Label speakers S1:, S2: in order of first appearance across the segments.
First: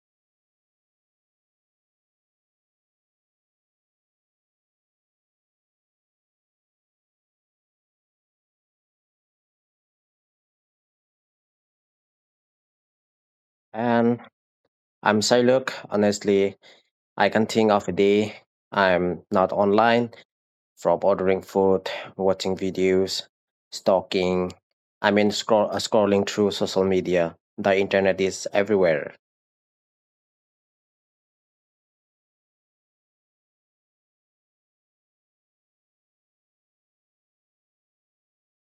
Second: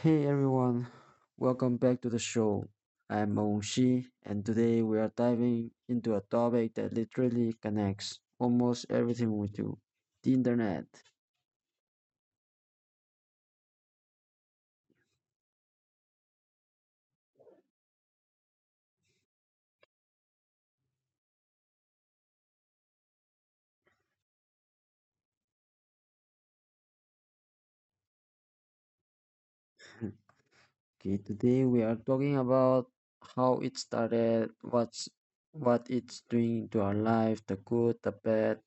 S1: Hey everyone, welcome back to the show. I'm Monshi, and today we are diving into a topic that literally connects almost everything we do, the internet.
S2: And I'm Siluk. Honestly, I can think of a day I'm not online from ordering food, watching videos, stalking. I mean, scrolling through social media. The internet is everywhere.
S1: Okay, today we are talking about how it started, what it's doing to our life, the good, the bad,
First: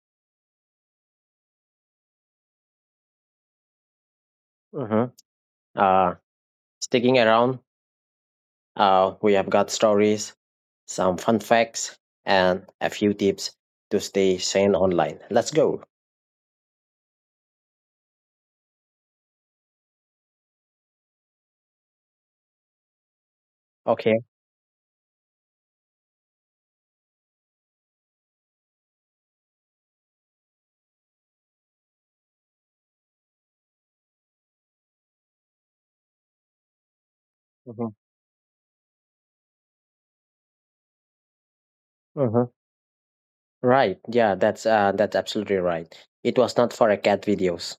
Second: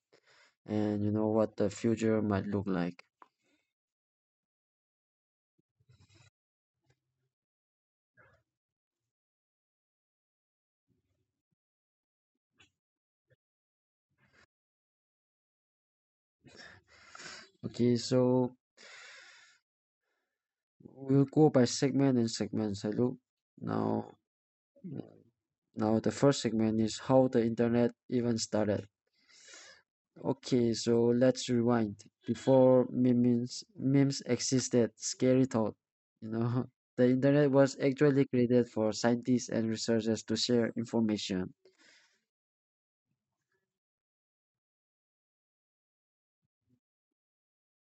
S1: and you know what the future might look like.
S2: Mhm. Uh, sticking around, we have got stories, some fun facts, and a few tips to stay sane online. Let's go.
S1: Okay, so we'll go by segment and segment. Hello. Now,
S2: Okay.
S1: Now, the first segment is how the internet even started. Okay, so let's rewind. Before memes existed, scary thought. You know, the internet was actually created for scientists and researchers to share information.
S2: Mhm. Right. Yeah, that's absolutely right. It was not for a cat videos.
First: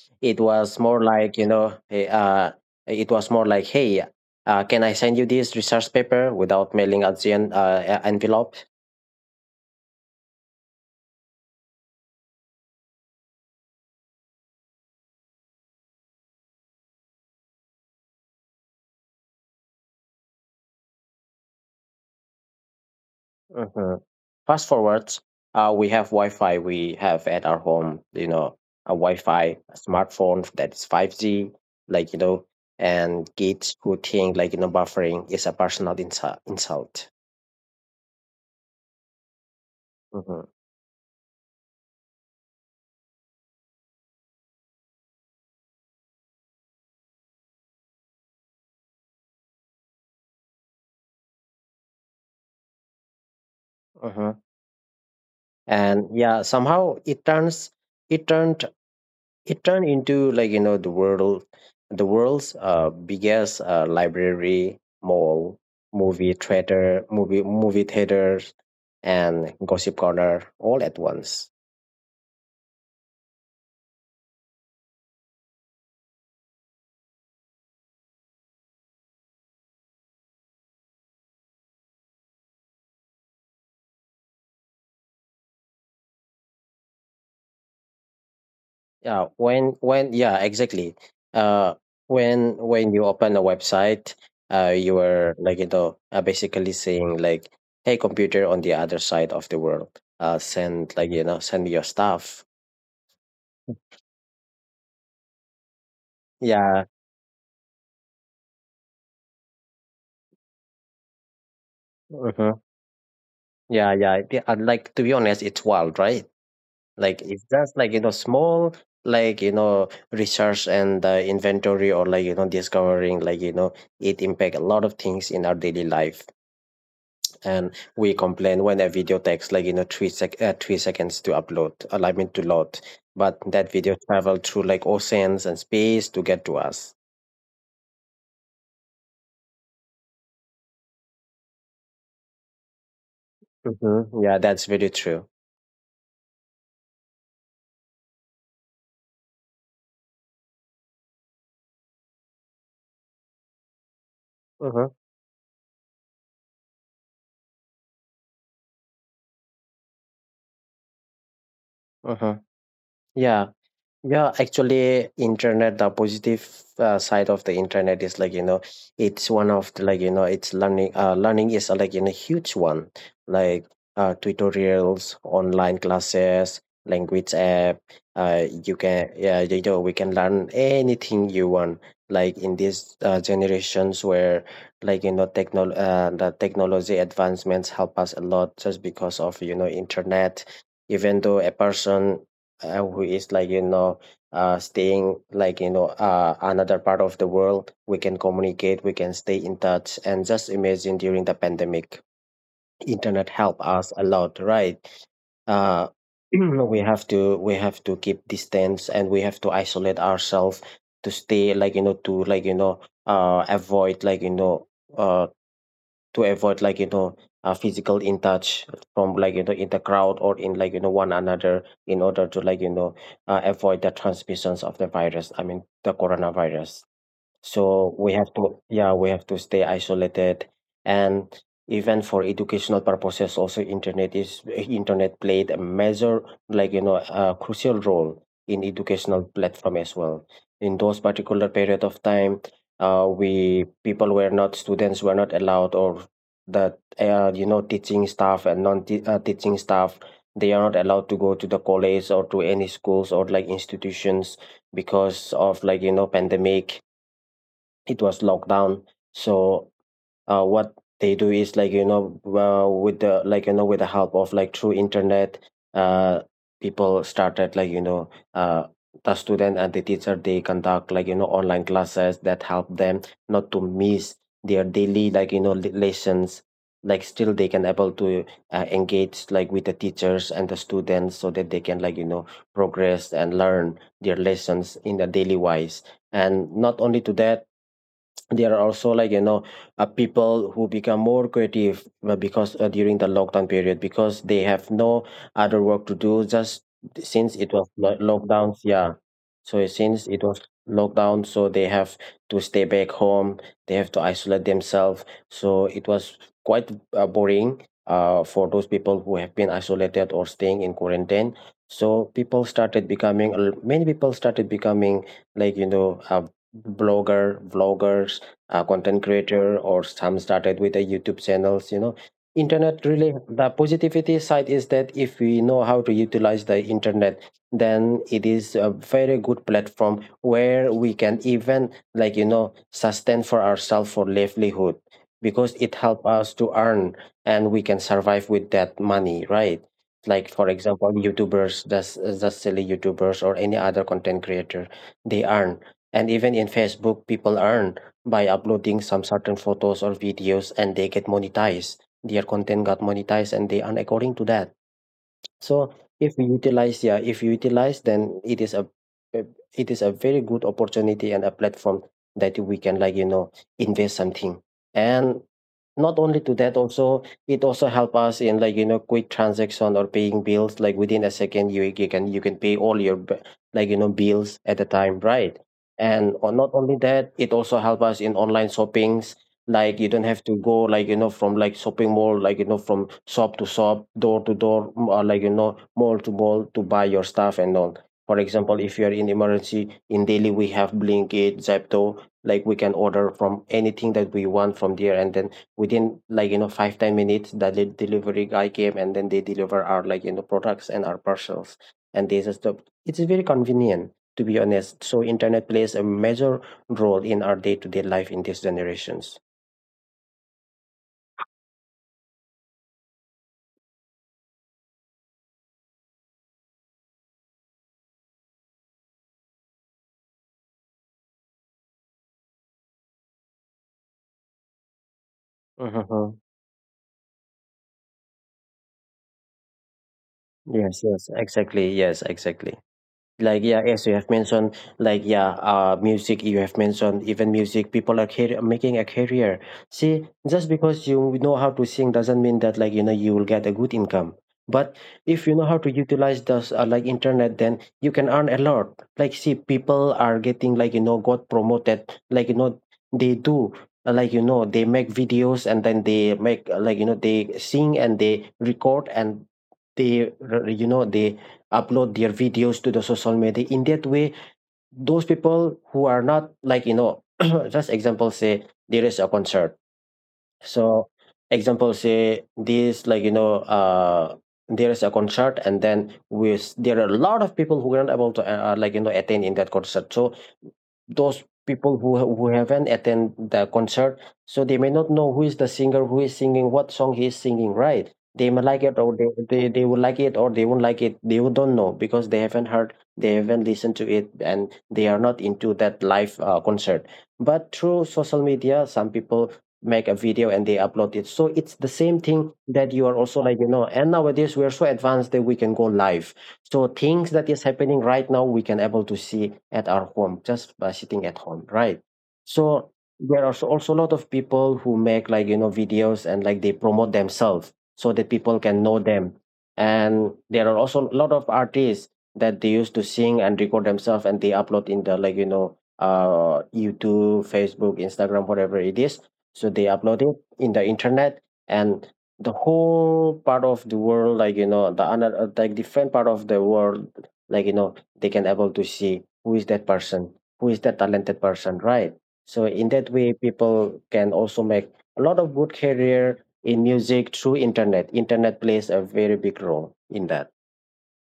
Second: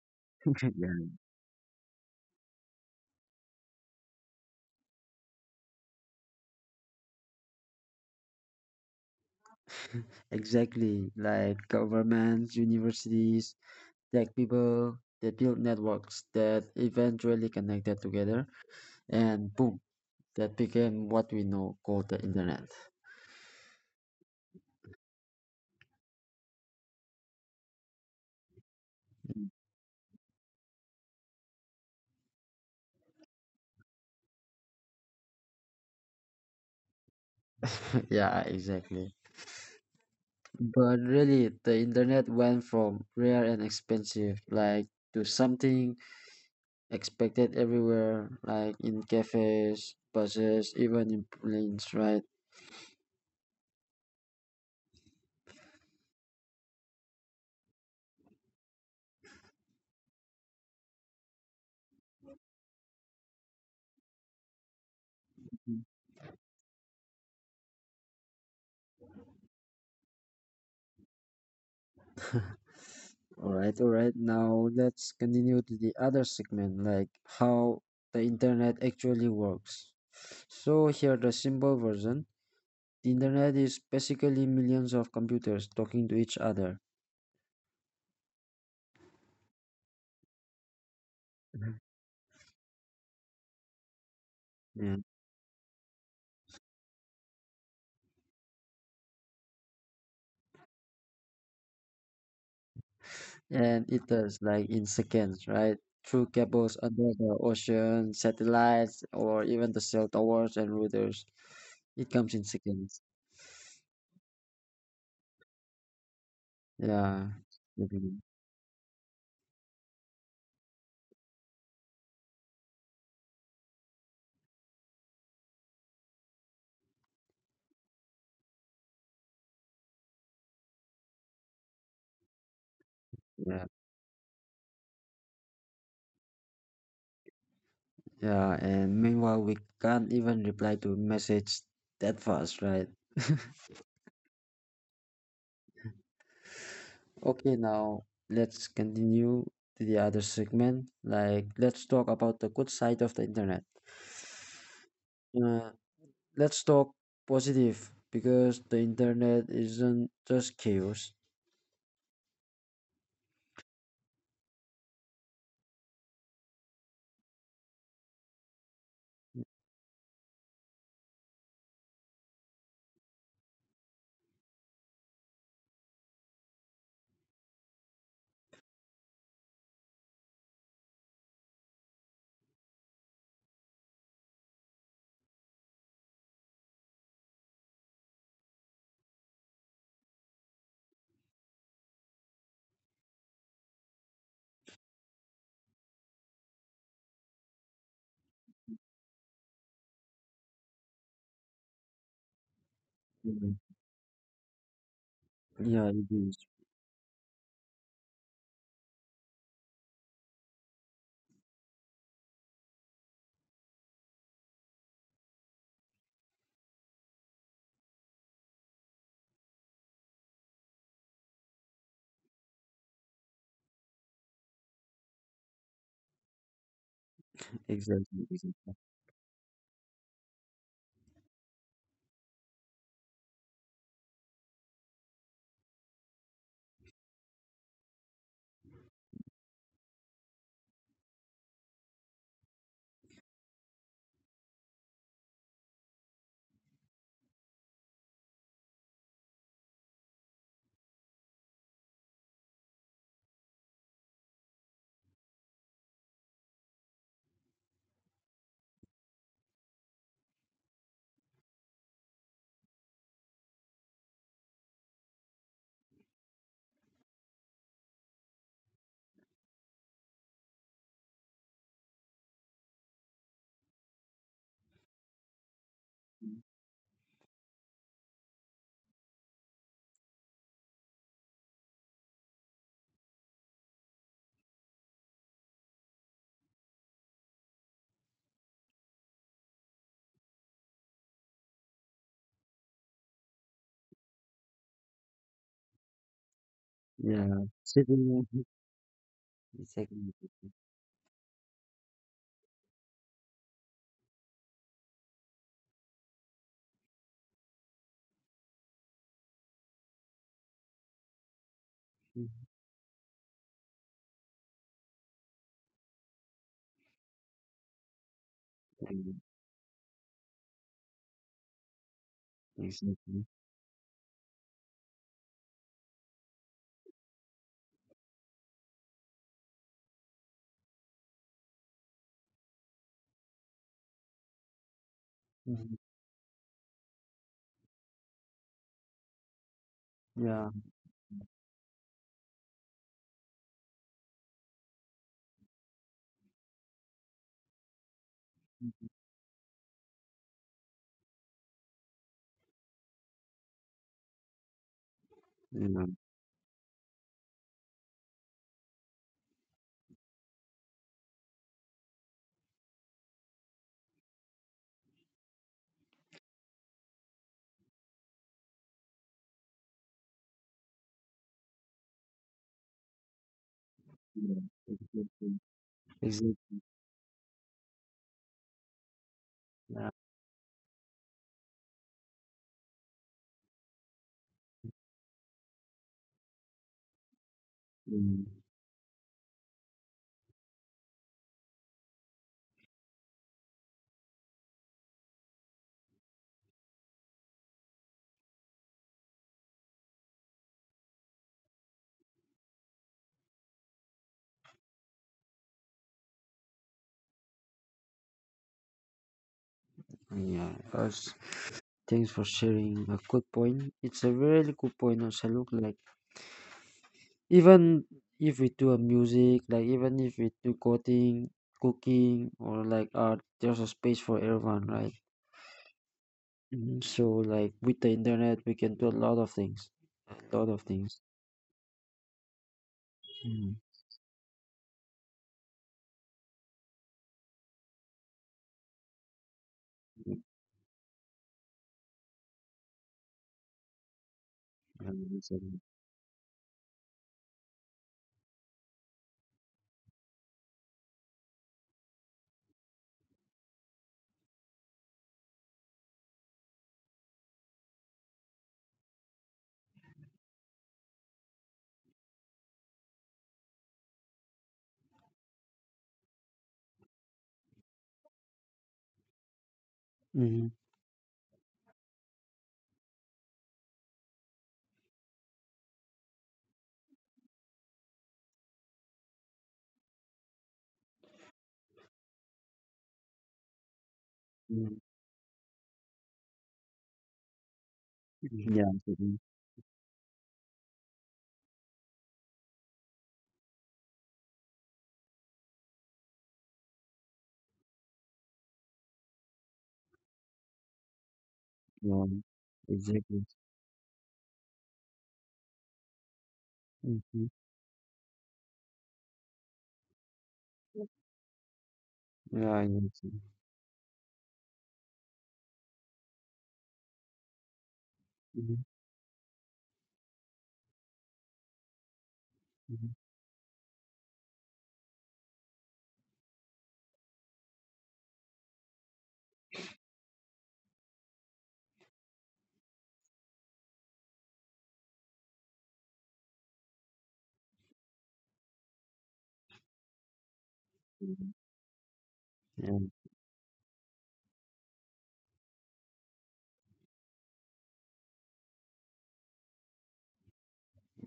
S2: It was
S1: Yeah.
S2: more like, you know, it was more like, hey, can I send you this research paper without mailing out the envelope?
S1: Exactly, like governments, universities, tech people, they built networks that eventually connected together, and boom, that became what we know called the internet.
S2: Hmm Fast forwards, we have Wi-Fi. We have at our home, you know, a Wi-Fi, a smartphone that is 5G, like, you know, and kids who think, like, you know, buffering is a personal insult.
S1: Yeah, exactly.
S2: Mm-hmm.
S1: But really, the internet went from rare and expensive, like, to something expected everywhere, like in cafes, buses, even in planes, right?
S2: Mm-hmm. And yeah, somehow it turned it turned into, like, you know, the world's biggest library, mall, movie theaters, and gossip corner all at once.
S1: All right, all right. Now let's continue to the other segment, like how the internet actually works. So here the simple version. The internet is basically millions of computers talking to each other.
S2: Yeah, when, yeah, exactly. uh
S1: Mhm.
S2: when when you open a website, you
S1: Yeah.
S2: are, like, you know, basically saying, like, hey, computer on the other side of the world, send, like, you know, send me your stuff.
S1: And it does like in seconds, right? Through cables
S2: Yeah.
S1: under the ocean, satellites, or even the cell towers and routers. It comes in
S2: hmm
S1: seconds.
S2: Yeah, yeah. They are, like, to be honest, it's wild, right? Like,
S1: Yeah.
S2: it's just, like, you know,
S1: Mhm.
S2: small, like, you know, research and, inventory, or, like, you know, discovering, like, you know, it impact a lot of things in our daily life. And we complain when a video takes, like, you know, 3 seconds to upload, I mean, to load, but
S1: Yeah.
S2: that video traveled through like oceans and space to get to us.
S1: Yeah. And meanwhile, we can't even reply to message that fast, right?
S2: Hmm Yeah, that's very true.
S1: Okay, now let's continue to the other segment. Like, let's talk about the good side of the internet.
S2: Hmm
S1: Uh, let's talk positive because the internet isn't just chaos.
S2: hmm Yeah, Yeah, actually, internet, the positive side of the internet is, like, you know, it's one of the, like, you know, it's learning is, like, you know, huge one, like, tutorials, online classes, language app. You can, yeah, you know, we can learn anything you want. Like, in these generations where, like, you know, techno the technology advancements help us a lot just because of, you know, internet. Even though a person who is, like, you know, staying, like, you know, another part of the world, we can communicate, we can stay in touch. And just imagine, during the pandemic, internet helped
S1: Mhm.
S2: us a lot, right? uh,
S1: Yeah, it is.
S2: we have to keep distance and we have to isolate ourselves to stay, like, you know, to, like, you know, avoid, like, you know, uh, to avoid, like, you know, a physical in touch from, like, you know, in the crowd or, in like, you know, one another in order to, like, you know, avoid the transmissions of the virus, I mean the coronavirus. So
S1: Exactly.
S2: we have to,
S1: Exactly.
S2: yeah, we have to stay isolated. And even for educational purposes also, internet played a major, like, you know, a crucial role in educational platform as well. In those particular period of time, we people were not, students were not allowed, or that, you know, teaching staff and non teaching staff, they are not allowed to go to the college or to any schools or like institutions, because of, like, you know, pandemic. It was lockdown. So, what they do is, like, you know, with the, like, you know, with the help of, like, through internet, uh, people started, like, you know, uh, the student and the teacher, they conduct, like, you know, online classes that help them not to miss their daily, like, you know, lessons. Like, still they can able to engage like with the teachers and the students, so that they can, like, you know, progress and learn their lessons in the daily wise. And not only to that, there are also, like, you know, people who become more creative, because during the lockdown period, because they have no other work to do. Just since
S1: Yeah.
S2: it was
S1: Sitting on
S2: lockdowns, yeah. So it, since
S1: exactly.
S2: it was lockdown, so they have to stay back home, they have to isolate themselves. So it was quite, boring, for those people who have been isolated or staying in quarantine. So people started becoming, many people started becoming, like, you know, blogger, vloggers, content
S1: Exactly.
S2: creator, or some started with a YouTube channels, you know. Internet really,
S1: Exactly.
S2: the positivity side is that if we know how to utilize the internet, then it is a very good platform where we can even, like, you know, sustain for ourselves for livelihood, because it
S1: Mhm.
S2: help us to earn, and we can survive with that money, right? Like, for
S1: Yeah.
S2: example, YouTubers, just silly YouTubers or any other content creator, they earn. And even in Facebook, people earn by uploading some certain photos or videos and they get monetized. Their content got monetized and they earn according to that. So
S1: Yeah.
S2: if we utilize, yeah, if you utilize, then it is a, a- it is a very good opportunity and a platform that we can, like, you know, invest something. And not only to that, also, it also help us in, like, you know, quick transaction or paying bills, like within a second you can, you can pay all your like, you know, bills
S1: Yeah.
S2: at a time,
S1: Exactly.
S2: right? And or not
S1: Exactly.
S2: only that, it also help us in online shoppings. Like, you
S1: Yeah.
S2: don't have to go, like, you know, from, like, shopping mall, like, you know, from shop to shop, door to door, or, like, you know, mall to mall to buy your stuff and all. For
S1: Mm.
S2: example, if you are in emergency in Delhi, we have Blinkit, Zepto, like, we can order from anything that we want from there, and then within, like, you know, 5, 10 minutes, the delivery guy came and then they deliver our, like, you know, products and our parcels. And this is the, it's very convenient, to be honest. So internet plays a major role in our day-to-day life in these generations.
S1: Yeah. Thanks for sharing a good point. It's a really good point, also look like. Even if we do a music, like even if we do coding, cooking, or like art, there's a space for everyone, right?
S2: Mhm.
S1: Mhm. So like with the internet, we can do a lot of things, a lot of things.
S2: Yes exactly yes, exactly, like,
S1: Mm,
S2: yeah, as you have mentioned, like, yeah, music, you have mentioned, even music, people are making a career. See,
S1: mm,
S2: just because you know how to sing doesn't mean that, like, you know, you will get a good income. But if you
S1: yeah,
S2: know how to utilize this, like, internet, then you can earn a lot. Like, see, people are getting, like, you know, got promoted, like, you know. They do, like, you know, they make videos, and then they make, like, you know, they sing and they record, and you know, they upload their videos to the social media. In that way, those people who are not, like, you know, just example say, there is a concert.
S1: hmm,
S2: So example say this, like, you know, there is a concert, and then with, there are a lot of people who are not able to like, you know, attend in that concert. So those people who who haven't attend the concert, so they may
S1: mm,
S2: not know who is the singer, who is singing, what song he is singing, right? They may like
S1: hmm, yeah,
S2: it, or they,
S1: exactly.
S2: they, they will like it, or they won't like it, they don't know, because they haven't heard, they haven't listened to it, and they are not into that live, concert. But through social media, some people make a video and they upload it. So it's the
S1: a
S2: same
S1: good-
S2: thing that
S1: yeah,
S2: you are also,
S1: exactly.
S2: like, you know, and nowadays we are so advanced that we can go live. So things that
S1: Hmm.
S2: is happening right now, we can able to see at our home just by sitting at home, right? So
S1: Yeah, yeah. That's it.
S2: there are also a lot of people who make, like, you know, videos and like they promote themselves so that people can
S1: Hmm.
S2: know them. And there are also a lot of artists that they used to
S1: Hmm.
S2: sing and record themselves and they upload in the, like, you know, YouTube, Facebook, Instagram, whatever it is. So they upload it in the internet, and the whole part of the world, like the another, like different part of the world, like they can able to see who is that person, who is that talented
S1: Mm,
S2: person, right? So in
S1: yeah,
S2: that way people can also make a lot of good career in music through internet. Internet plays a very big role in that.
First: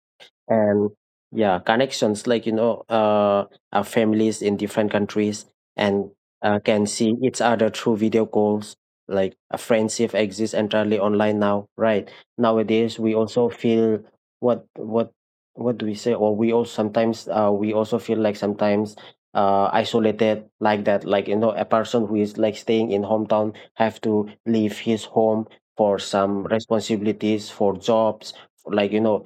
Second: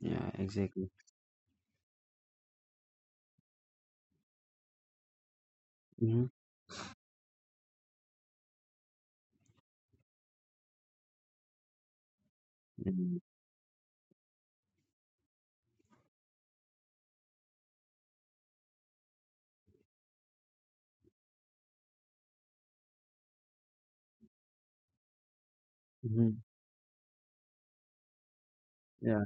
S1: yeah,
S2: And
S1: exactly.
S2: yeah, connections, like families in different countries, and
S1: Hmm,
S2: can see each other through video calls. Like a friendship exists entirely online now, right? Nowadays we
S1: mm,
S2: also feel, what what what do we say? Or we also sometimes, we also feel like sometimes isolated, like that, like a person who is like staying in hometown have to leave his home for
S1: hmm,
S2: some responsibilities, for jobs, like
S1: yeah.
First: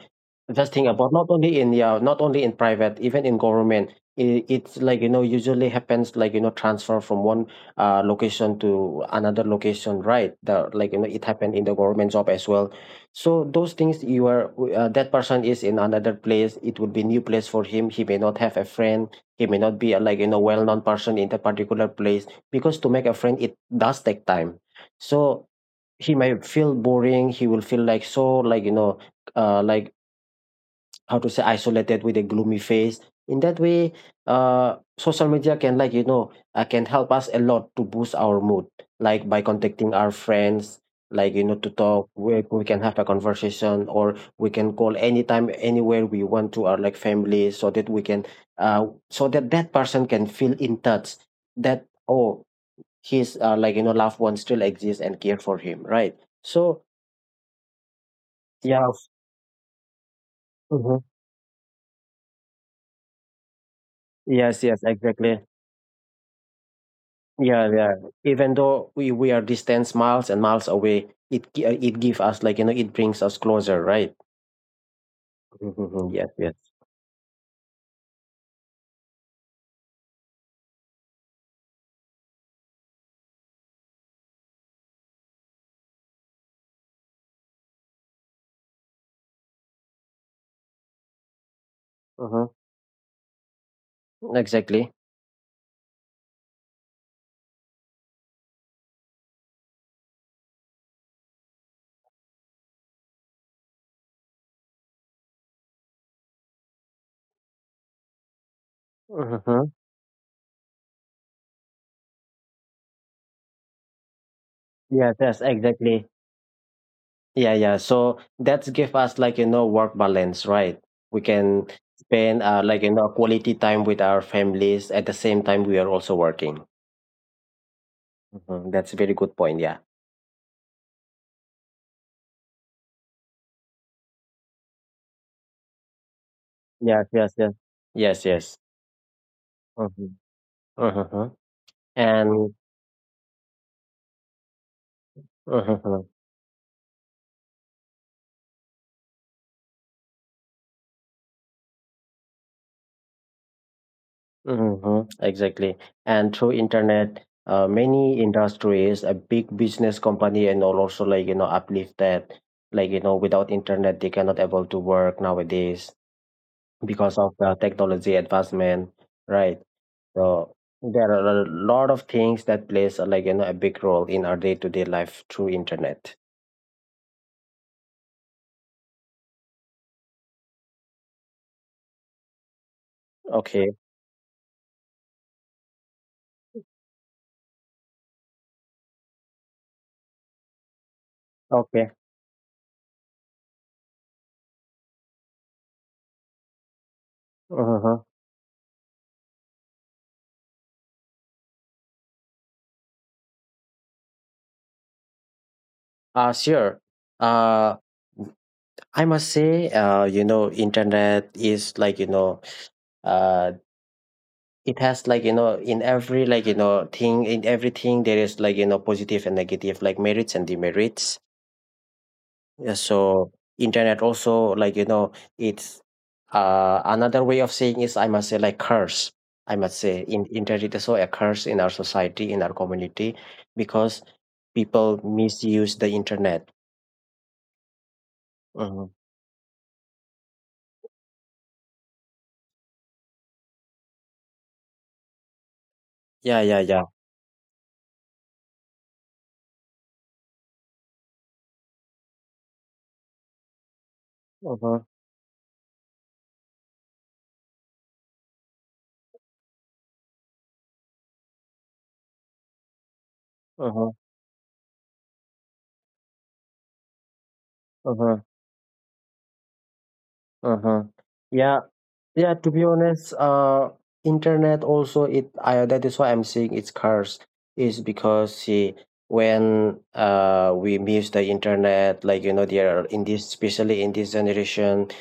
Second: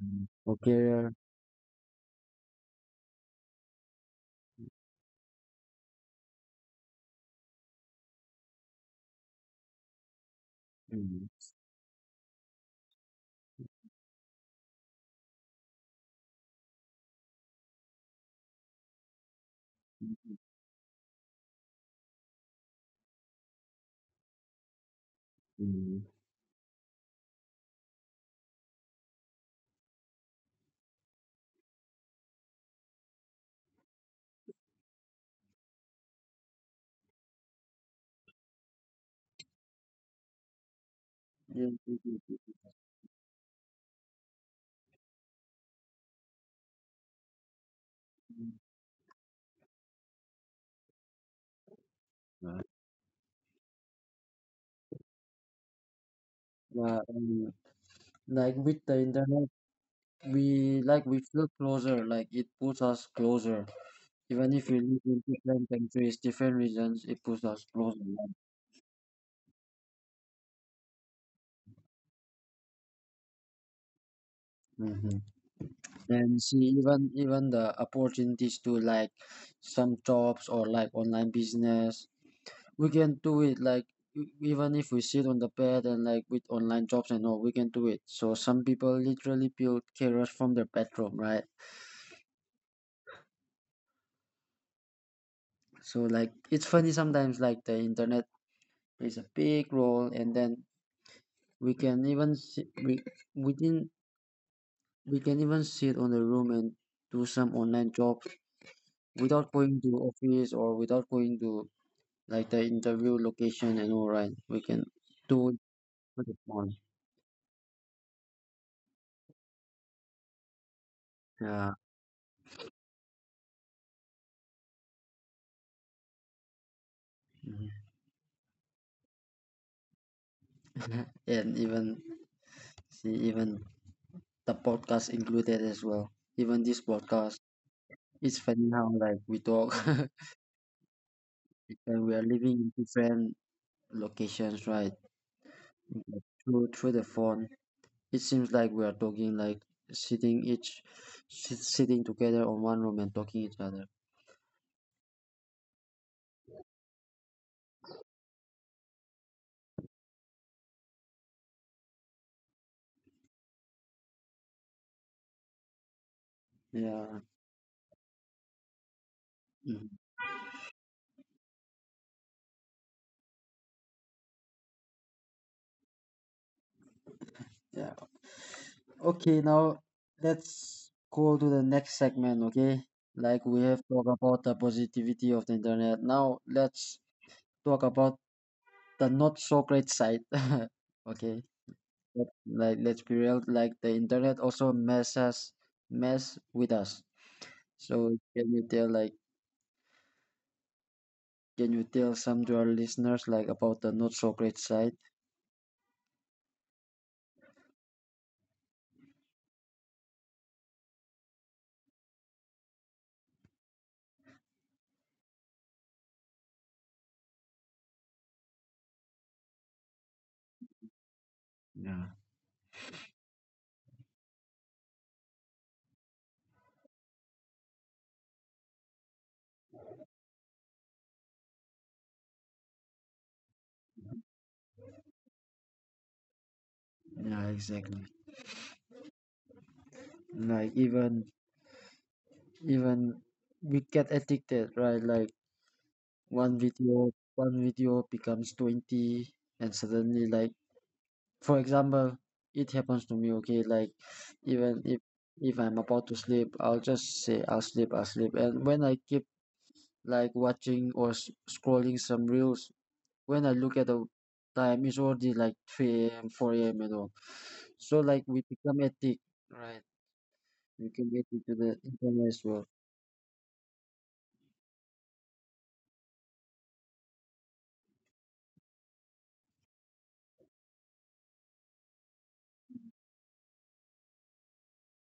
S2: just think
S1: Okay.
S2: about, not only in, yeah, not only in private, even in government. It's like usually happens, like transfer from one location to another location, right? Like it
S1: Mm,
S2: happened in the government job as well. So those things you are, that person is in another place. It would be new place for him. He may not have a friend. He may not be a, like
S1: mm,
S2: well known person in that particular place, because to make a friend it does take time. So
S1: mm.
S2: he might feel boring. He will feel like so, like like how to say isolated, with a gloomy face, in that way social media can, like can help us a lot to boost our mood, like by contacting our friends, like
S1: Yeah.
S2: to talk. We can have a conversation, or we can call anytime, anywhere we want, to our like family, so that we can so that that person can feel in touch, that, oh,
S1: Uh,
S2: his like loved one still exists and care for him, right? So
S1: yeah, and like with
S2: yeah.
S1: the internet, we like
S2: Mhm.
S1: we feel closer. Like it puts us closer. Even if
S2: Yes,
S1: we
S2: yes,
S1: live in
S2: exactly.
S1: different countries, different regions, it puts us
S2: Yeah,
S1: closer.
S2: yeah. Even though we are distance miles and miles away, it gives us, like it brings us closer, right?
S1: Mm-hmm.
S2: Mhm. Yes,
S1: And see,
S2: yes.
S1: even the opportunities to like some jobs or like online business, we can do it. Like even if we sit on the bed and like with online jobs and all, we can do it. So some people literally build careers from their bedroom, right?
S2: Hmm. Exactly.
S1: So like it's funny sometimes. Like the internet plays a big role and then we can even si- we didn't we can even sit on the room and do some online job without
S2: Hmm.
S1: going to office or without going to like the interview location and all right, we can
S2: Yes, yes,
S1: do it
S2: exactly.
S1: with the phone.
S2: Yeah, yeah. So that's give us, like work balance, right? We can
S1: Yeah.
S2: spend, like quality time with our families, at the same time we are also working.
S1: Mhm.
S2: Hmm. That's a very good point. Yeah.
S1: And even see, even the podcast included as well, even this
S2: Yes,
S1: podcast,
S2: yes, yes. Yes,
S1: it's
S2: yes.
S1: funny how like we talk
S2: Mm-hmm. Mm-hmm.
S1: and we are living
S2: And.
S1: in different locations, right?
S2: Mhm.
S1: Through the phone, it seems like we are talking like sitting each sitting together on one room and talking each other.
S2: Hmm, exactly. And through internet, many industries, a big business company, and all also like uplift that. Like, without internet, they cannot able to work nowadays,
S1: Yeah,
S2: because of the technology advancement, right?
S1: mhm,
S2: So there are a lot of things that plays, like a big role in our day to day life through internet.
S1: yeah. Okay, now let's go to the next segment, okay? Like we
S2: Okay.
S1: have talked about the positivity of the internet. Now let's talk about the not so great side. Okay.
S2: Okay.
S1: Like let's be real, like the internet also mess with us.
S2: Uh-huh.
S1: So can you tell some to our listeners like about the not so great side?
S2: Sure. Uh, I must say, internet is like uh, it has, like in every like thing, in everything there is, like positive and negative, like merits and demerits.
S1: Yeah,
S2: Yeah, so internet also, like it's another way of saying is, I must say, like, curse. I must say in internet is also a curse in our society, in our community, because people misuse the internet.
S1: yeah, exactly.
S2: Mhm.
S1: Like even we get addicted, right? Like
S2: Yeah,
S1: one
S2: yeah, yeah.
S1: video, one video becomes 20, and suddenly like for example, it happens to me, okay, like even
S2: Uh-huh.
S1: if I'm about to sleep, I'll just say I'll sleep, I'll sleep. And when I keep like watching or s scrolling some reels, when I look at
S2: Uh-huh.
S1: the time, it's already like 3 a.m., 4 a.m. and all. So like
S2: Uh-huh.
S1: we become addicted. Right.
S2: Uh-huh.
S1: You can get into
S2: Yeah.
S1: the
S2: Yeah,
S1: e-commerce
S2: to
S1: world.
S2: be honest, internet also, it, I, that is why I'm saying it's curse, is because, see, when we miss the internet, like there are, in this, especially in this generation,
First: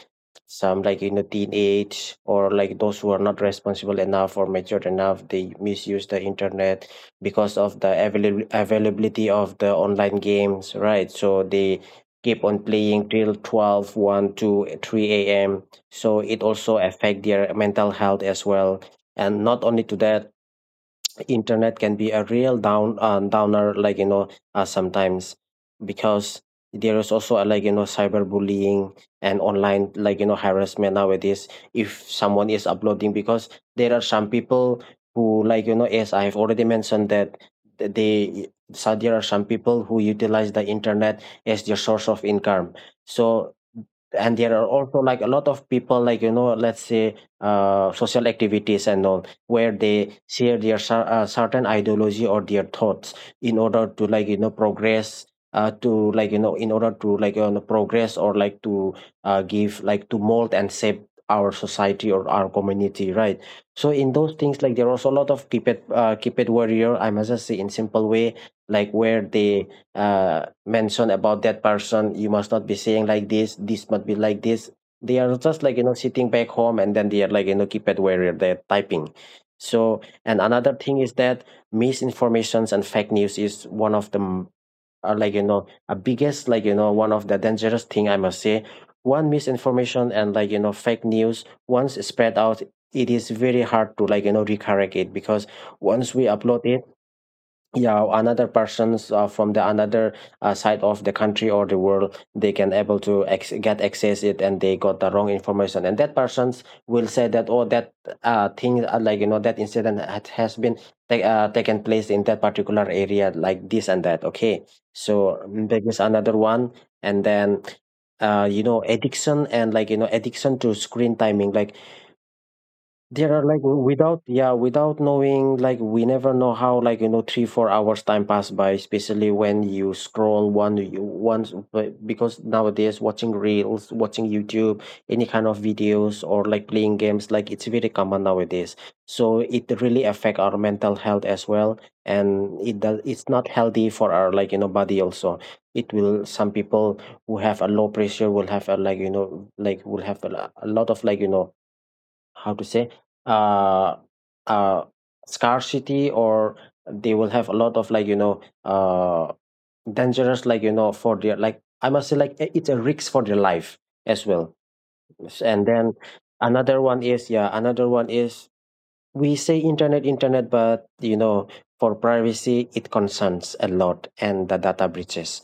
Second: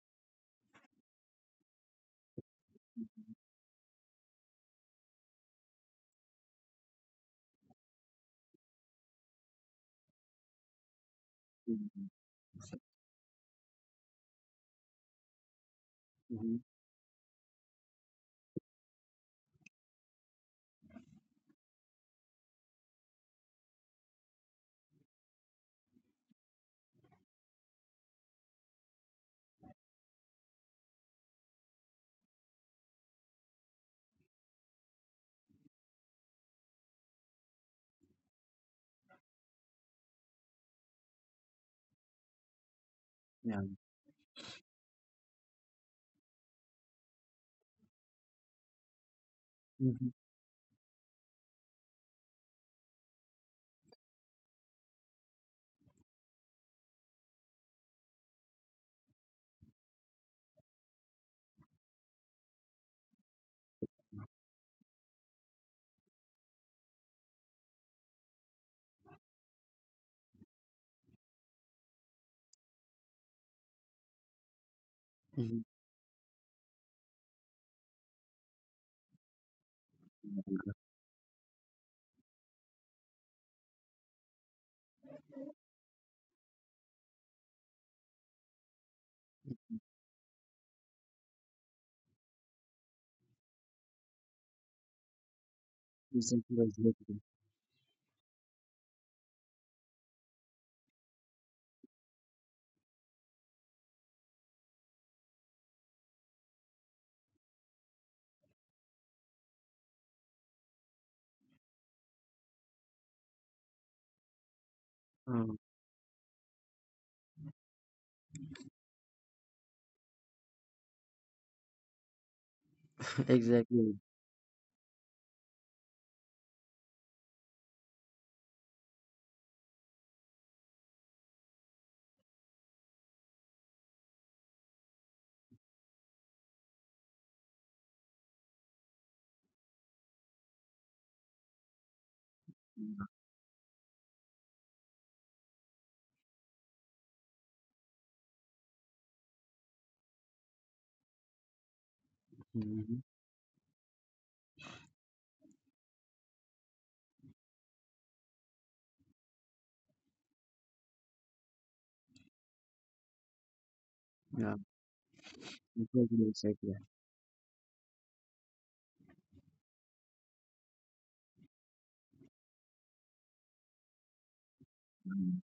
S2: some, like in the teenage, or like those who are not responsible enough or matured enough, they misuse the internet, because of the availability of the online games, right? So they
S1: Mm-hmm.
S2: keep on playing till 12, 1, 2, 3 a.m. So it also affect their mental health as well. And not only to that, internet can be a real downer, like sometimes, because there is also, like cyberbullying, and online, like harassment nowadays, if someone is uploading, because there are some people who, like as I've already mentioned, that they, so there are some people who utilize the internet as their source of income. So,
S1: Yeah.
S2: and there are also like a lot of people, like let's say social activities and all, where
S1: Mm-hmm.
S2: they share their certain ideology, or their thoughts, in order to like progress, to like in order to like progress, or like to give, like to mold and shape our society or our community, right? So in those things, like, there are also a lot of keep it, keep it warrior, I must just say, in simple way, like, where they uh, mention about that person, you must not be saying like this must be like this. They are
S1: Mm-hmm.
S2: just, like sitting back home, and then they are, like keypad warrior, they're typing. So, and another thing is that misinformations and fake news is one of the, are, like a biggest, like one of the dangerous thing, I must say. One misinformation and, like fake news, once spread out, it is very hard to like recorrect it, because once we upload it,
S1: Exactly.
S2: yeah, another persons, from the another side of the country or the world, they can able to get access it, and they got the wrong information, and that persons will say that, oh, that thing, like that incident has been taken place in that particular area, like this and that. Okay, so,
S1: Oh,
S2: there is another one. And then, addiction and, like addiction to screen timing, like, there are like
S1: exactly.
S2: without, yeah, without knowing, like, we never know how, like 3 4 hours time pass by, especially when you scroll one, you once, but because nowadays, watching reels, watching YouTube, any kind of videos, or like playing games, like, it's very common nowadays. So it really affect our mental health as well, and it does. It's not healthy for our, like body also. It will some people who have a low pressure will have a, like like, will have a, a lot of, like how to say,
S1: Mm-hmm.
S2: uh uh scarcity, or they will have a lot of, like dangerous, like for their, like, I must say, like, it's a risk for their life as
S1: Yeah.
S2: well. And then
S1: Exactly. Exactly.
S2: another one is, yeah, another one is, we say internet internet, but you know, for privacy it concerns a lot, and the data
S1: Mm.
S2: breaches,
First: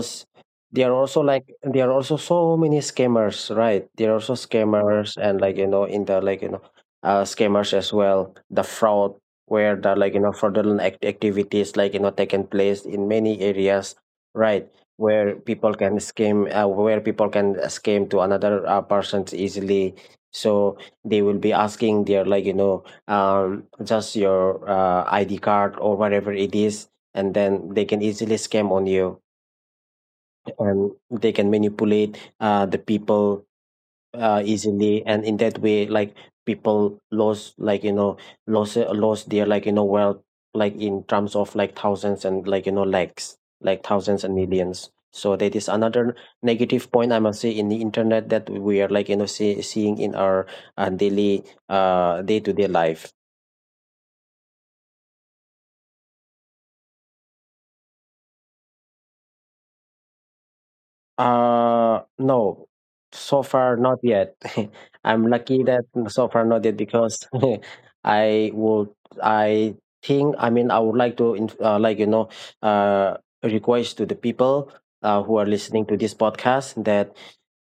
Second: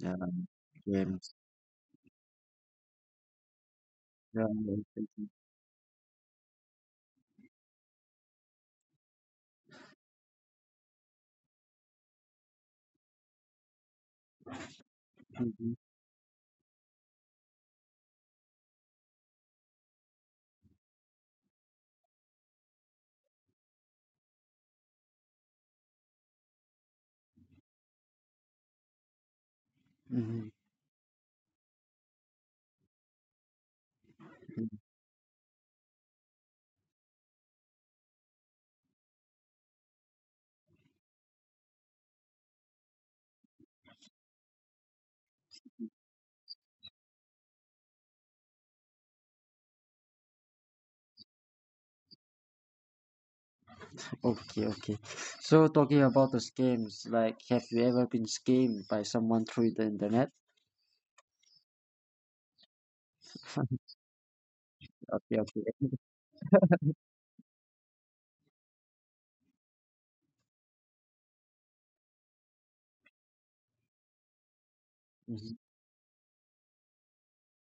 S1: Yeah.
S2: there are also
S1: Games.
S2: like, there are also so many scammers, right? There are also
S1: Yeah.
S2: scammers and,
S1: Exactly.
S2: like in the, like scammers as well, the fraud, where the, like fraudulent activities, like taken place in many areas, right? Where people
S1: Mm-hmm.
S2: can scam, to another persons easily. So they will be asking their, like just your, ID card, or whatever it is, and then they can easily scam on you,
S1: Mm-hmm.
S2: and they can manipulate, the people, easily, and in that way, like, people lost, like lost their, like wealth, like in terms of like thousands, and like lakhs, like thousands and millions. So that is another negative point I must say, in the internet, that we are, like seeing in our, daily, day to day life.
S1: Okay. Okay. So talking about the scams, like, have you ever been scammed by someone through the internet?
S2: No, so far not yet. I'm
S1: Okay. Okay.
S2: lucky that so far not yet, because I would, I think, I mean, I would like to, like, uh, request to the people, who are
S1: Mhm.
S2: listening to this podcast, that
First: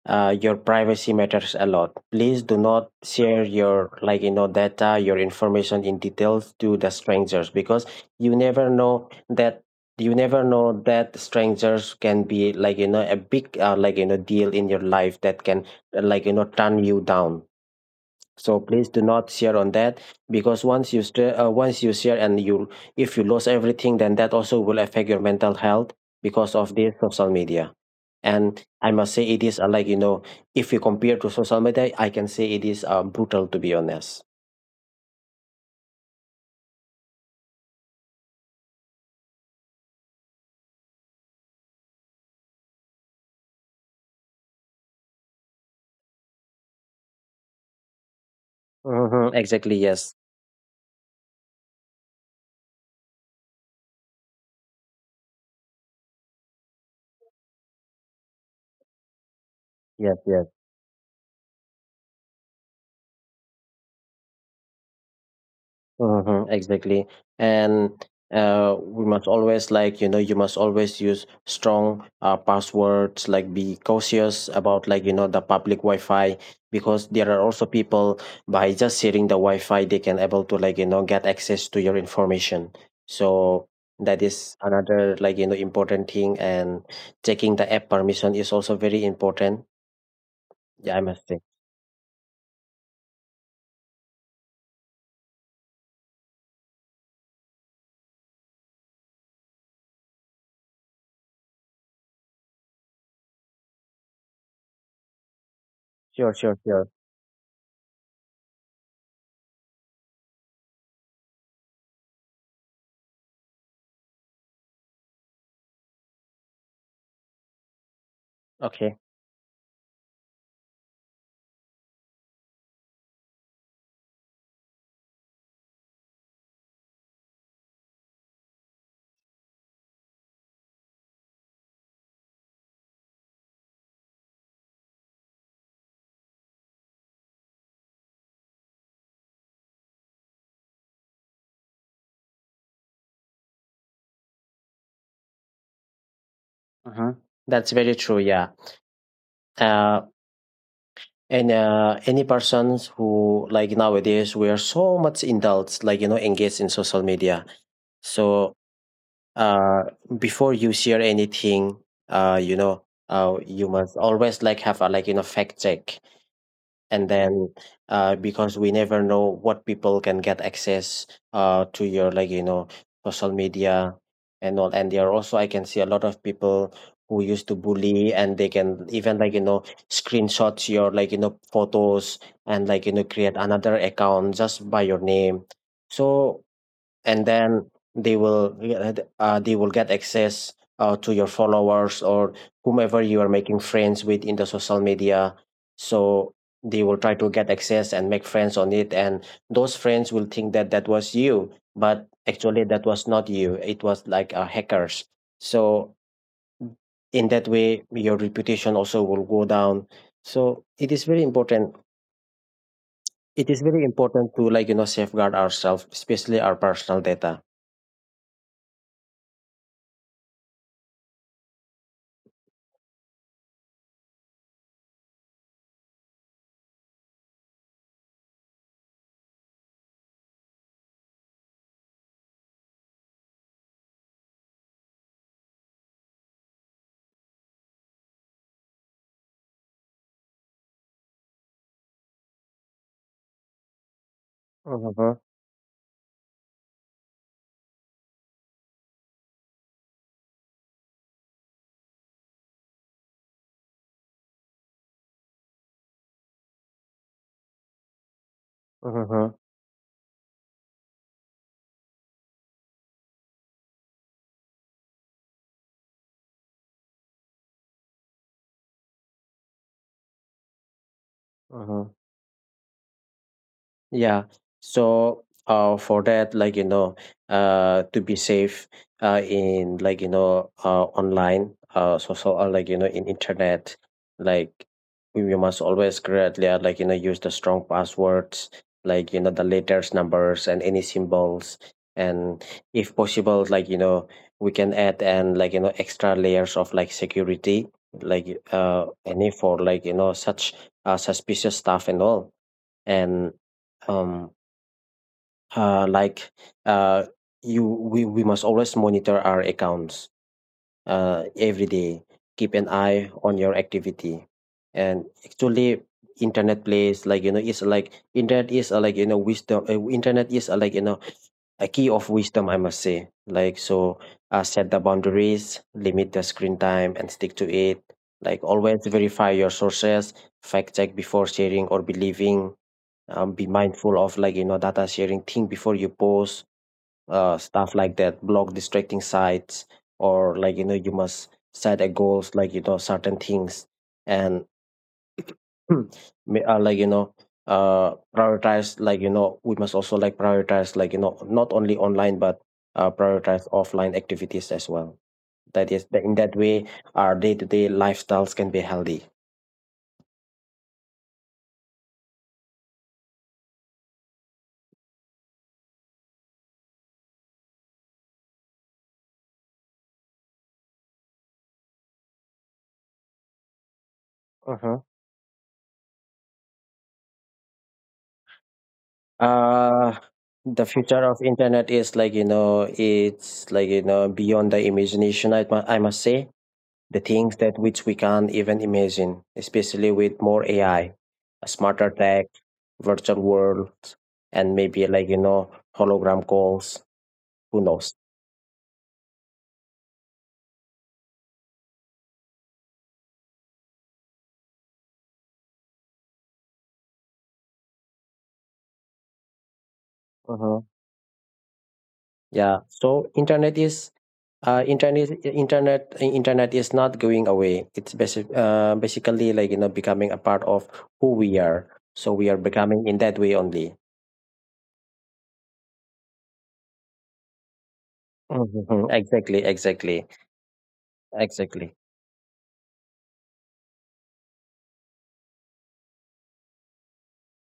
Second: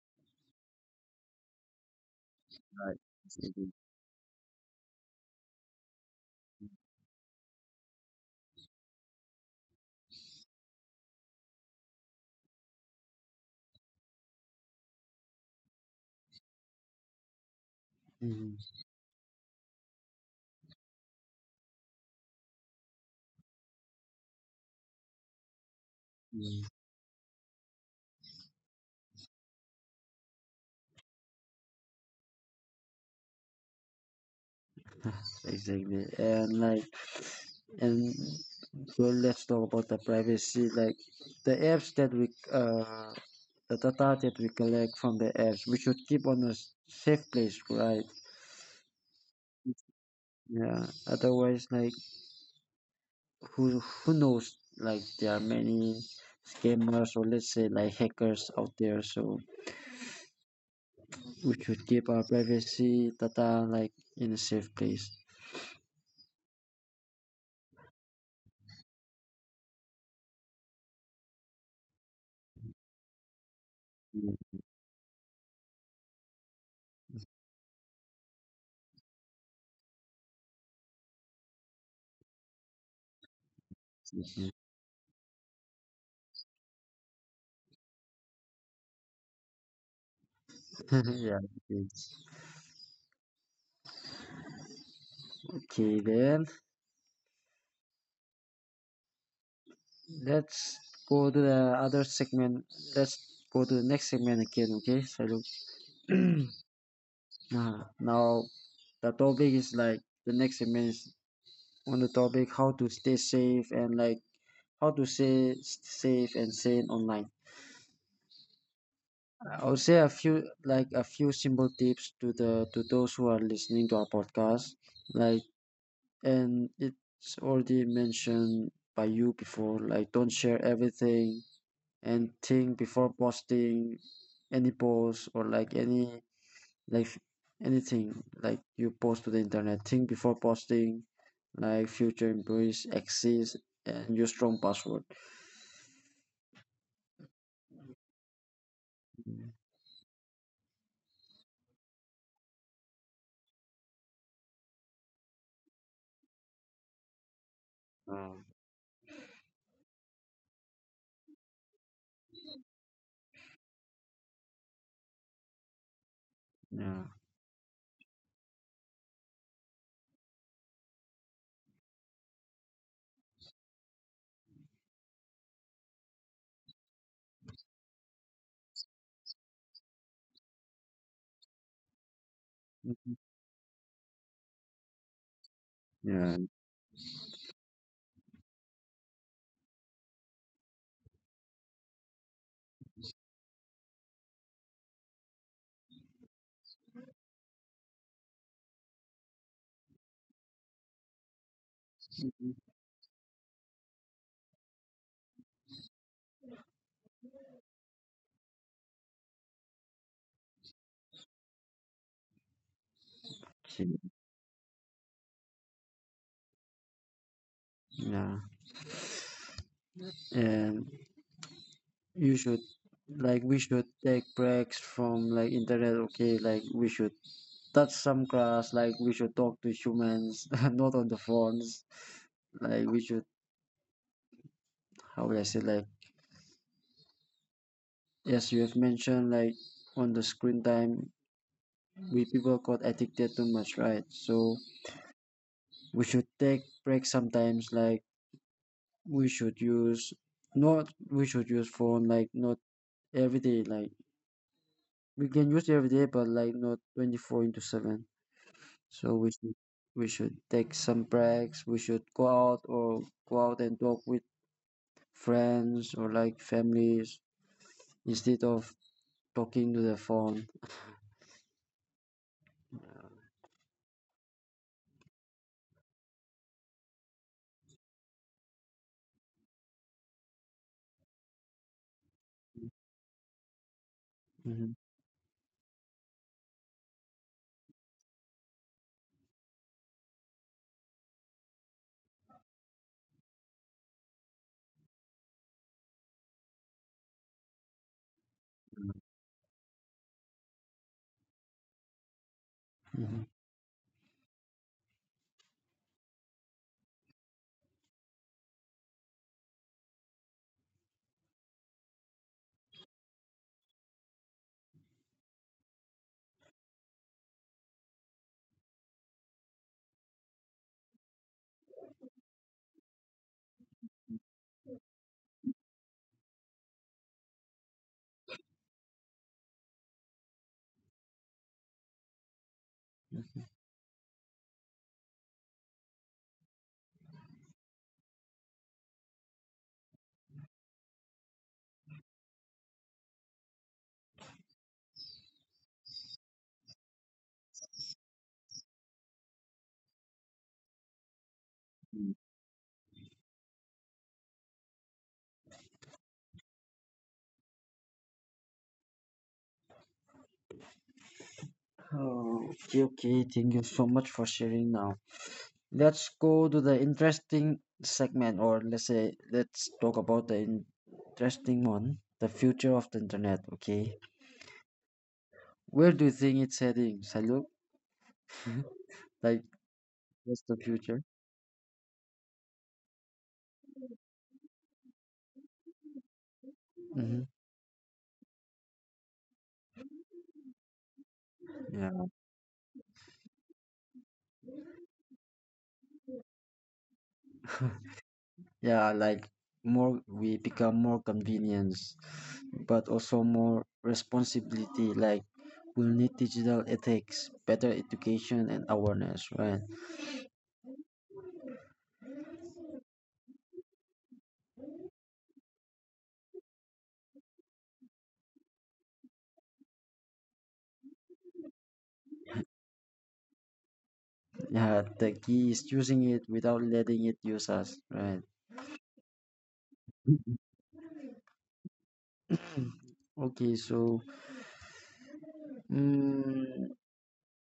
S2: your privacy matters a lot. Please do not
S1: Right.
S2: share your, like, data, your information in details, to the strangers, because you never know that you never know that strangers can be, like a big, like deal in your life, that can like turn you down.
S1: Mm-hmm.
S2: So please do not share on that, because once you once you share and you, if you lose everything, then that also will affect your mental health, because
S1: Mm-hmm.
S2: of this social media. And I must say it is, like if you compare to social media, I can say it is, brutal, to be honest.
S1: Exactly. And like and well, let's talk about the privacy. Like the apps that we the data that we collect from the apps, we should keep on a safe place, right?
S2: Hmm, exactly. Yes.
S1: Yeah. Otherwise, like who knows? Like there are many scammers or let's say like hackers out there. So
S2: Yes, yes.
S1: we should keep our privacy data like in a safe place.
S2: Mm-hmm, exactly. And, we must always, like you must always use strong passwords. Like, be cautious
S1: Yeah.
S2: about, like the public Wi-Fi, because there are also people, by just sharing the Wi-Fi, they can able to, like get access to your information. So that is another, like important thing. And checking the app permission is also very important. Yeah, I must
S1: Yeah.
S2: say.
S1: Okay. Okay then. Let's go to the other segment. Let's go to the next segment again, okay? So look,
S2: Sure, sure, sure.
S1: now the topic is like the next segment is on the topic how to stay safe and how to stay sane online.
S2: Okay.
S1: I will say a few simple tips to those who are listening to our podcast. Like and it's already mentioned by you before. Like don't share everything and think before posting any post or like any like anything like you post to the internet, think before posting, like future employees exist, and use strong password.
S2: Uh-huh. That's very true. Yeah. Uh, And, any persons who like nowadays we are so much indulged, like, engaged in social media.
S1: um,
S2: So, uh, before you share anything, you must always have a fact check.
S1: yeah.
S2: And then because we never know what people can get access to your social media and all. And there are also I can see a lot of people who used to bully, and they can even screenshots your photos and
S1: Mhm.
S2: create another account just by your name.
S1: Yeah.
S2: So, and then they will, yeah, they will get access to your followers or whomever you are making friends with in the social media. So they will try to get access and make friends on it, and those friends will think that that was you, but actually that was not you, it was like hackers. So in that way your reputation also will go down. So it is very important, it is very
S1: Okay.
S2: important to safeguard ourselves, especially our personal data.
S1: Yeah, and you should like we should take breaks from like internet, okay? Like we should touch some grass, like we should talk to humans not on the phones. Like we should, how would I say, like... Yes, you have mentioned like on the screen time, we people got addicted too much, right? So
S2: Mm-hmm,
S1: we should take breaks sometimes. Like we should use we should use phone like not every day. Like we can use every day, but like not 24 into seven.
S2: mm-hmm,
S1: So we
S2: mm-hmm.
S1: should we should take some breaks. We should go out and talk with friends or like families instead of talking to the phone.
S2: Mm-hmm. Yeah. So for that, to be safe in online, in internet, like
S1: Mhm,
S2: we must always correctly use the strong passwords, the letters, numbers, and any symbols. And if possible, we can add and extra layers of like security, any for such suspicious stuff and all.
S1: mhm.
S2: And um uh like uh you, we must always monitor our accounts every day, keep an eye on your activity. And actually internet plays, it's like internet is wisdom, internet is a key of wisdom, I must say. Set the boundaries, limit the screen time and stick to it. Like always verify your sources, fact check before sharing or believing. Be mindful of data sharing, think before you post stuff like that. Block distracting sites, or you must set a goals certain things. And ma- uh, like you know prioritize, we must also like prioritize, not only online but prioritize offline activities as well. That is that in that way our day-to-day lifestyles can be healthy.
S1: Oh, okay, okay. Thank you so much for sharing now. Let's go to the interesting segment, or let's say, let's talk about the interesting one, the future of the internet, okay?
S2: Uh-huh.
S1: Where do you think it's heading, Saluk? Like,
S2: Uh,
S1: what's the
S2: the
S1: future?
S2: future of internet is it's beyond the imagination, I must say. The
S1: Hmm.
S2: things that which we can't even imagine, especially with more AI, a smarter
S1: Yeah,
S2: tech, virtual worlds, and maybe hologram calls, who knows?
S1: yeah, like more we become more convenience, but also more responsibility. Like, we'll need digital ethics, better education, and awareness, right?
S2: Uh-huh. Yeah. So internet is, internet is not going away. It's basically becoming a part of who we are. So we are becoming in that way only.
S1: Yeah, the key is using it without letting it use us, right?
S2: Mhm. Exactly, exactly, exactly.
S1: Okay, so mm,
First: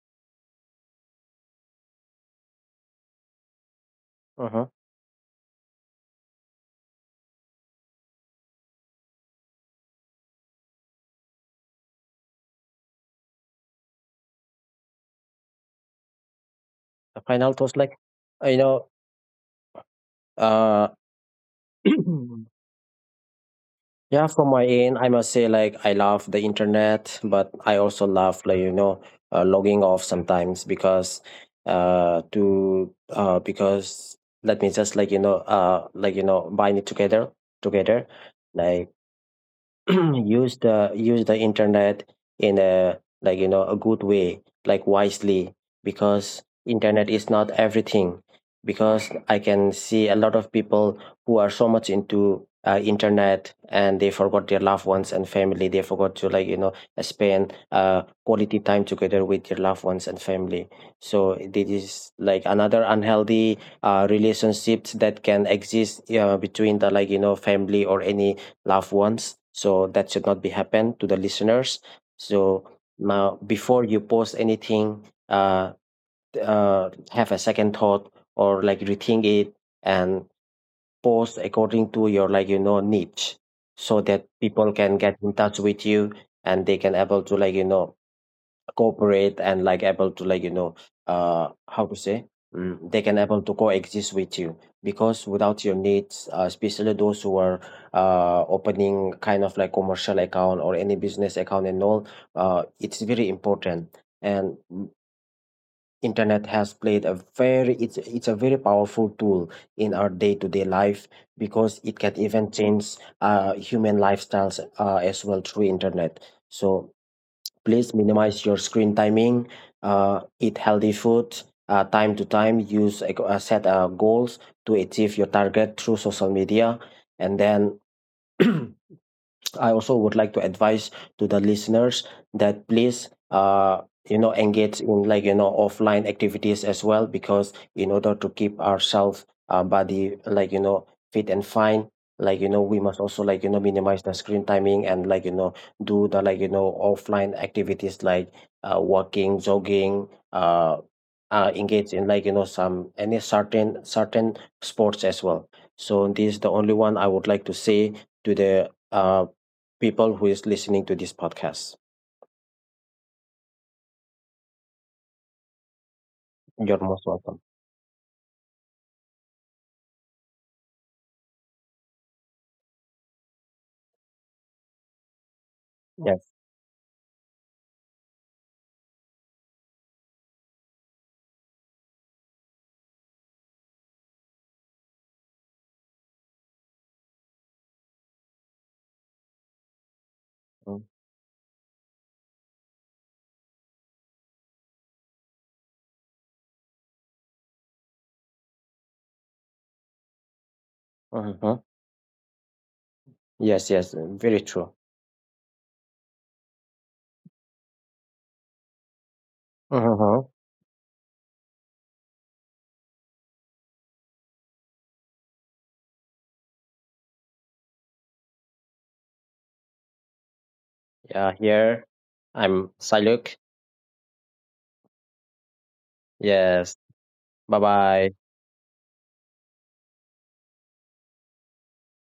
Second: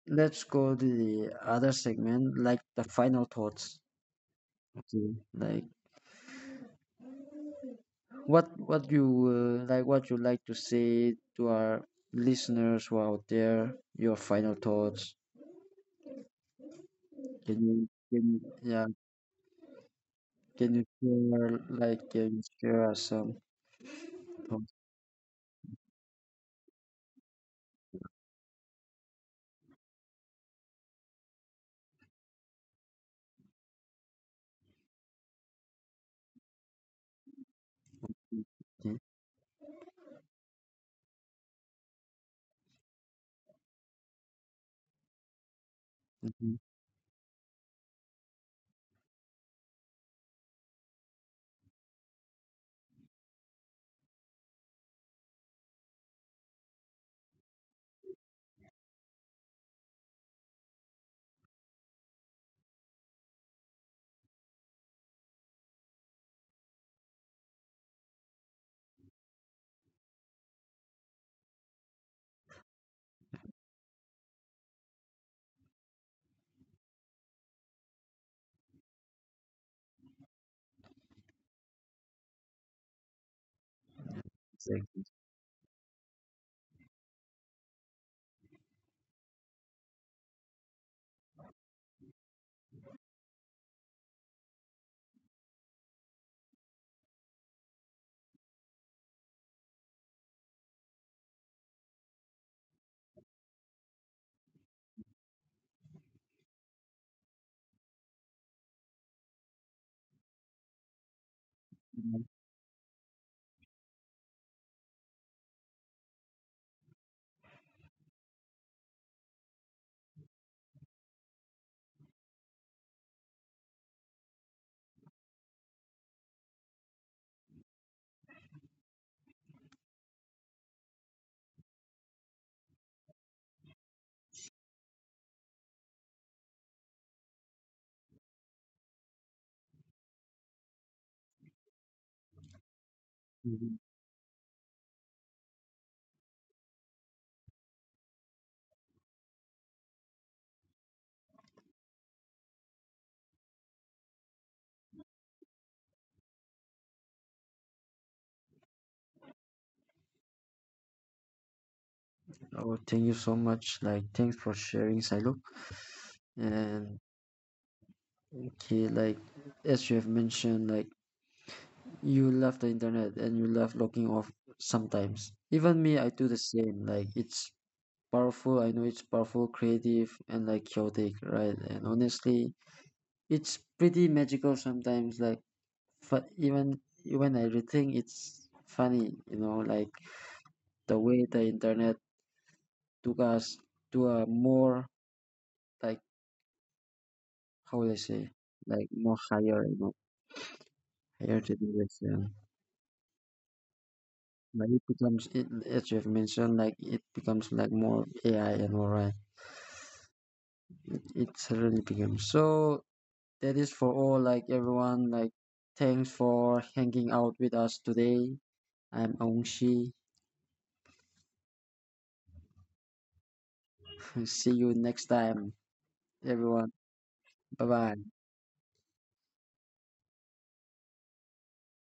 S1: let's go to the other segment, like the final thoughts.
S2: Mhm.
S1: Okay, like what you like to say to our listeners who are out there. Your final thoughts.
S2: The final
S1: Can
S2: thoughts,
S1: you
S2: like
S1: can you-
S2: uh, you
S1: yeah
S2: know,
S1: can you
S2: uh,
S1: share like can you share us some
S2: yeah, from my
S1: thoughts?
S2: end, I must say, like, I love the internet, but I also love, logging off sometimes because let me just, bind it together. Like,
S1: Okay,
S2: use the internet in a a good way, like wisely, because
S1: mhm,
S2: internet is not everything. Because I can see a lot of people who are so much into internet, and they forgot their loved ones and family. They forgot to spend quality time together with their loved ones and family. So this is like another unhealthy relationships that can exist between the family or any loved ones. So that should not be happen to the listeners. So now, before you post anything, have a second thought or like rethink it, and post according to your niche, so that people can
S1: exactly,
S2: get in touch with you, and they can able to cooperate and like able to how to say, they can able to coexist with you. Because without your needs, especially those who are opening kind of like commercial account or any business account and all, it's very important. And internet has played a very, it's a very powerful tool in our day-to-day life, because it can even change human lifestyles as well through internet. So please minimize your screen timing. Eat healthy food. Time to time, set goals to achieve your target through social media, and then I also would like to advise to the listeners that please, engage in offline activities as well, because in order to keep ourselves, our body fit and fine, we must also
S1: mhm.
S2: minimize the screen timing and do the offline activities, like walking, jogging, uh, engage in some any certain sports as well. So this is the only one I would like to say to the people who is listening to this podcast.
S1: Oh, thank you so much. Like, thanks for sharing, Silo.
S2: You're
S1: And
S2: most welcome.
S1: okay, like as you have mentioned, like you love the internet and you love logging off sometimes. Even me, I do
S2: Yes.
S1: the same. Like it's powerful. I know it's powerful, creative, and like chaotic, right? And honestly, it's pretty magical sometimes. Like even when I rethink, it's funny. You know, like the way the internet took us to a more like how will I say, like more higher, you know, higher
S2: Mm-hmm.
S1: generation.
S2: Yes, yes, very true.
S1: Like it becomes, it, as you have mentioned, like it becomes like more AI and all right.
S2: Mm-hmm.
S1: It certainly becomes. So that is for all, like everyone, like thanks for hanging out with us today. I'm Ongshi.
S2: Yeah, here I'm Saluk.
S1: See you next time,
S2: Yes.
S1: everyone.
S2: Bye
S1: Bye bye.
S2: bye.